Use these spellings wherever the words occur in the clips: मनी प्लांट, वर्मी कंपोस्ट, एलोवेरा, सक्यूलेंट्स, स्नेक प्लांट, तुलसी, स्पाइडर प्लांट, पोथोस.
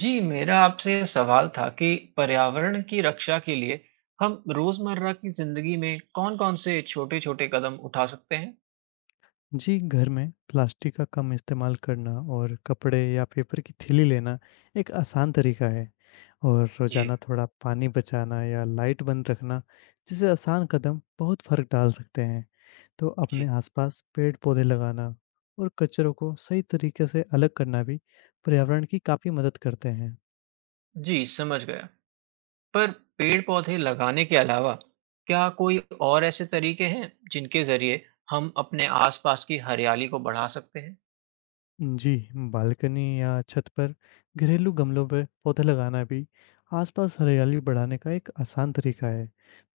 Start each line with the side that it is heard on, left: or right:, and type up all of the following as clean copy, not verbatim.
right: जी, मेरा आपसे सवाल था कि पर्यावरण की रक्षा के लिए हम रोज़मर्रा की ज़िंदगी में कौन-कौन से छोटे-छोटे कदम उठा सकते हैं?
left: जी, घर में प्लास्टिक का कम इस्तेमाल करना और कपड़े या पेपर की थैली लेना एक आसान तरीका है और
right: जी,
left: रोज़ाना थोड़ा पानी बचाना या लाइट बंद रखना जैसे आसान कदम बहुत फ़र्क डाल सकते हैं। तो
right: जी।
left: अपने आसपास पेड़-पौधे लगाना और कचरों को सही तरीके से अलग करना भी पर्यावरण की काफ़ी मदद करते हैं।
right: जी, समझ गया। पर पेड़-पौधे लगाने के अलावा क्या कोई और ऐसे तरीके हैं जिनके ज़रिए हम अपने आस-पास की हरियाली को बढ़ा सकते हैं?
left: जी, बालकनी या छत पर घरेलू गमलों पर पौधे लगाना भी आसपास हरियाली बढ़ाने का एक आसान तरीका है।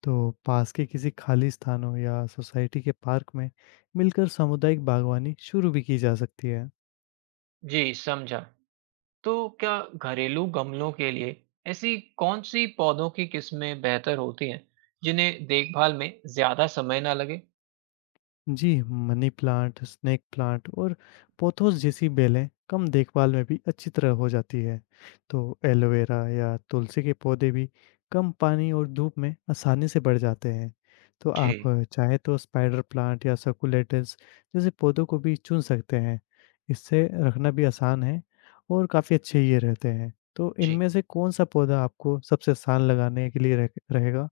left: तो पास के किसी खाली स्थानों या सोसाइटी के पार्क में मिलकर सामुदायिक बागवानी शुरू भी की जा सकती है।
right: जी, समझा। तो क्या घरेलू गमलों के लिए ऐसी कौन-सी पौधों की किस्में बेहतर होती हैं जिन्हें देखभाल में ज़्यादा समय ना लगे?
left: जी, मनी प्लांट, स्नेक प्लांट और पोथोस जैसी बेलें कम देखभाल में भी अच्छी तरह हो जाती है। तो एलोवेरा या तुलसी के पौधे भी कम पानी और धूप में आसानी से बढ़ जाते हैं। तो
right: जी।
left: आप चाहे तो स्पाइडर प्लांट या सक्यूलेंट्स जैसे पौधों को भी चुन सकते हैं। इससे रखना भी आसान है और काफ़ी अच्छे ये रहते हैं। तो
right: जी।
left: इनमें से कौन-सा पौधा आपको सबसे आसान लगाने के लिए रह रहेगा?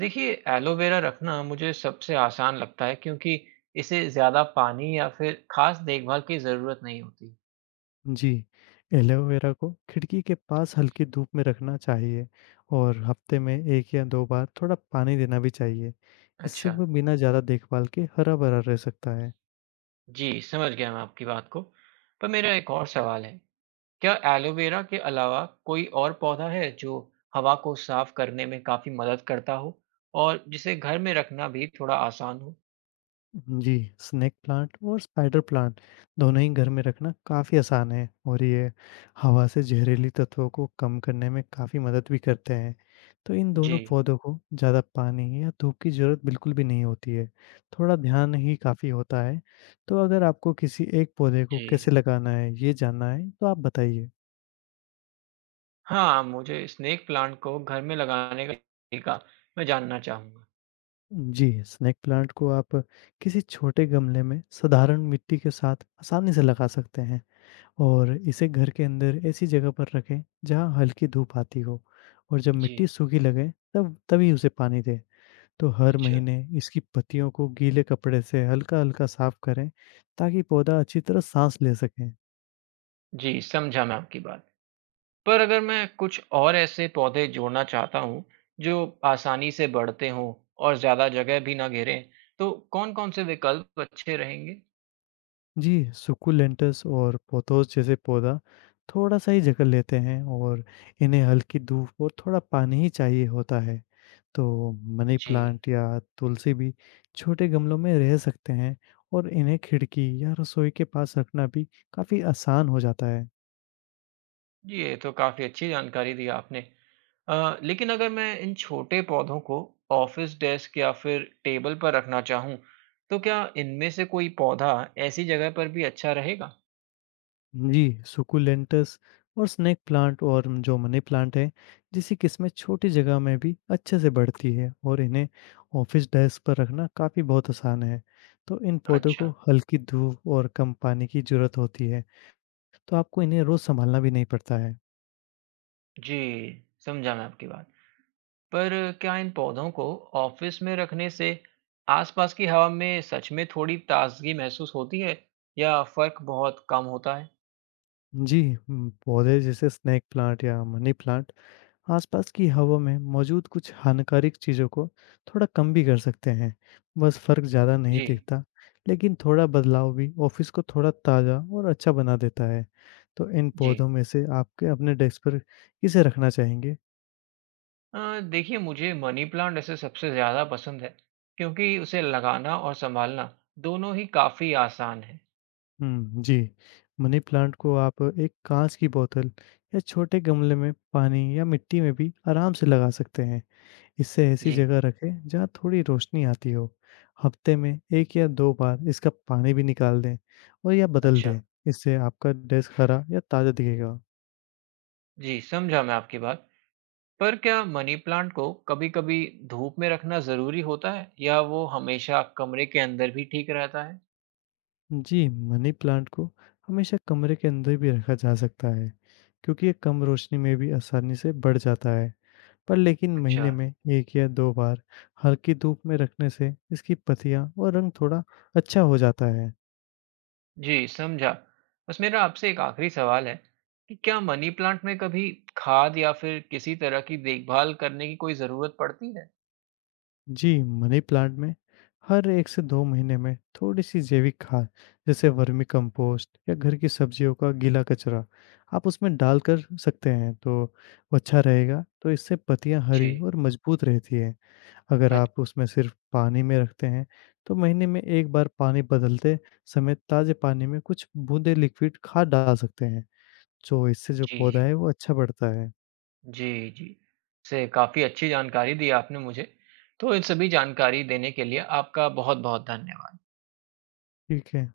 right: देखिए, एलोवेरा रखना मुझे सबसे आसान लगता है क्योंकि इसे ज़्यादा पानी या फिर ख़ास देखभाल की ज़रूरत नहीं होती।
left: जी, एलोवेरा को खिड़की के पास हल्की धूप में रखना चाहिए और हफ्ते में 1 या 2 बार थोड़ा पानी देना भी चाहिए। इससे
right: अच्छा।
left: वो बिना ज़्यादा देखभाल के हरा-भरा रह सकता है।
right: जी, समझ गया मैं आपकी बात को। पर मेरा एक और सवाल है, क्या एलोवेरा के अलावा कोई और पौधा है जो हवा को साफ़ करने में काफ़ी मदद करता हो और जिसे घर में रखना भी थोड़ा आसान हो?
left: जी, स्नेक प्लांट और स्पाइडर प्लांट दोनों ही घर में रखना काफ़ी आसान है और ये हवा से जहरीली तत्वों को कम करने में काफ़ी मदद भी करते हैं। तो इन दोनों
right: जी,
left: पौधों को ज़्यादा पानी या धूप की ज़रूरत बिल्कुल भी नहीं होती है, थोड़ा ध्यान ही काफ़ी होता है। तो अगर आपको किसी एक पौधे को
right: जी।
left: कैसे लगाना है, ये जानना है तो आप बताइए?
right: हाँ, मुझे स्नेक प्लांट को घर में लगाने का तरीका मैं जानना चाहूँगा।
left: जी, स्नेक प्लांट को आप किसी छोटे गमले में साधारण मिट्टी के साथ आसानी से लगा सकते हैं। और इसे घर के अंदर ऐसी जगह पर रखें जहाँ हल्की धूप आती हो और जब मिट्टी
right: जी,
left: सूखी लगे तब तभी उसे पानी दें। तो हर
right: अच्छा।
left: महीने इसकी पत्तियों को गीले कपड़े से हल्का-हल्का साफ करें ताकि पौधा अच्छी तरह साँस ले सके।
right: जी, समझा मैं आपकी बात। पर अगर मैं कुछ और ऐसे पौधे जोड़ना चाहता हूँ जो आसानी से बढ़ते हों और ज़्यादा जगह भी ना घेरें, तो कौन-कौन से विकल्प अच्छे रहेंगे?
left: जी, सुकुलेंटस और पोथोस जैसे पौधा थोड़ा-सा ही जगह लेते हैं और इन्हें हल्की धूप और थोड़ा पानी ही चाहिए होता है। तो मनी
right: जी,
left: प्लांट या तुलसी भी छोटे गमलों में रह सकते हैं और इन्हें खिड़की या रसोई के पास रखना भी काफ़ी आसान हो जाता है।
right: जी, ये तो काफ़ी अच्छी जानकारी दी आपने। लेकिन अगर मैं इन छोटे पौधों को ऑफिस डेस्क या फिर टेबल पर रखना चाहूँ, तो क्या इनमें से कोई पौधा ऐसी जगह पर भी अच्छा रहेगा?
left: जी, सुकुलेंटस और स्नेक प्लांट और जो मनी प्लांट है, जिसकी किस्में छोटी जगह में भी अच्छे से बढ़ती है और इन्हें ऑफिस डेस्क पर रखना काफ़ी बहुत आसान है। तो इन पौधों को
right: अच्छा,
left: हल्की धूप और कम पानी की ज़रूरत होती है, तो आपको इन्हें रोज़ सँभालना भी नहीं पड़ता है।
right: जी, समझा मैं आपकी बात। पर क्या इन पौधों को ऑफिस में रखने से आसपास की हवा में सच में थोड़ी ताजगी महसूस होती है या फर्क बहुत कम होता है?
left: जी, पौधे जैसे स्नेक प्लांट या मनी प्लांट आसपास की हवा में मौजूद कुछ हानिकारक चीज़ों को थोड़ा कम भी कर सकते हैं। बस फ़र्क ज़्यादा नहीं
right: जी,
left: दिखता, लेकिन थोड़ा बदलाव भी ऑफ़िस को थोड़ा ताज़ा और अच्छा बना देता है। तो इन
right: जी।
left: पौधों में से आपके अपने डेस्क पर किसे रखना चाहेंगे?
right: देखिए मुझे मनी प्लांट ऐसे सबसे ज़्यादा पसंद है क्योंकि उसे लगाना और संभालना दोनों ही काफ़ी आसान है।
left: हुँ, जी। मनी प्लांट को आप एक काँच की बोतल या छोटे गमले में पानी या मिट्टी में भी आराम से लगा सकते हैं। इसे ऐसी
right: जी,
left: जगह रखें जहाँ थोड़ी रोशनी आती हो। हफ्ते में 1 या 2 बार इसका पानी भी निकाल दें और या बदल
right: अच्छा।
left: दें। इससे आपका डेस्क हरा या ताज़ा दिखेगा।
right: जी, समझा मैं आपकी बात। पर क्या मनी प्लांट को कभी-कभी धूप में रखना ज़रूरी होता है या वो हमेशा कमरे के अंदर भी ठीक रहता है?
left: जी, मनी प्लांट को हमेशा कमरे के अंदर भी रखा जा सकता है, क्योंकि ये कम रोशनी में भी आसानी से बढ़ जाता है। पर लेकिन महीने
right: अच्छा।
left: में 1 या 2 बार हल्की धूप में रखने से इसकी पत्तियाँ और रंग थोड़ा अच्छा हो जाता है।
right: जी, समझा। बस मेरा आपसे एक आखिरी सवाल है कि क्या मनी प्लांट में कभी खाद या फिर किसी तरह की देखभाल करने की कोई ज़रूरत पड़ती है?
left: जी, मनी प्लांट में हर 1 से 2 महीने में थोड़ी-सी जैविक खाद जैसे वर्मी कंपोस्ट या घर की सब्जियों का गीला कचरा आप उसमें डाल कर सकते हैं, तो वो अच्छा रहेगा। तो इससे पत्तियाँ हरी
right: जी।
left: और मजबूत रहती हैं। अगर
right: अच
left: आप उसमें सिर्फ पानी में रखते हैं, तो महीने में 1 बार पानी बदलते समय ताज़े पानी में कुछ बूंदे लिक्विड खाद डाल सकते हैं, जो इससे जो पौधा
right: जी,
left: है वो अच्छा बढ़ता है।
right: जी, जी। से काफ़ी अच्छी जानकारी दी आपने मुझे। तो इन सभी जानकारी देने के लिए आपका बहुत-बहुत धन्यवाद।
left: ठीक है।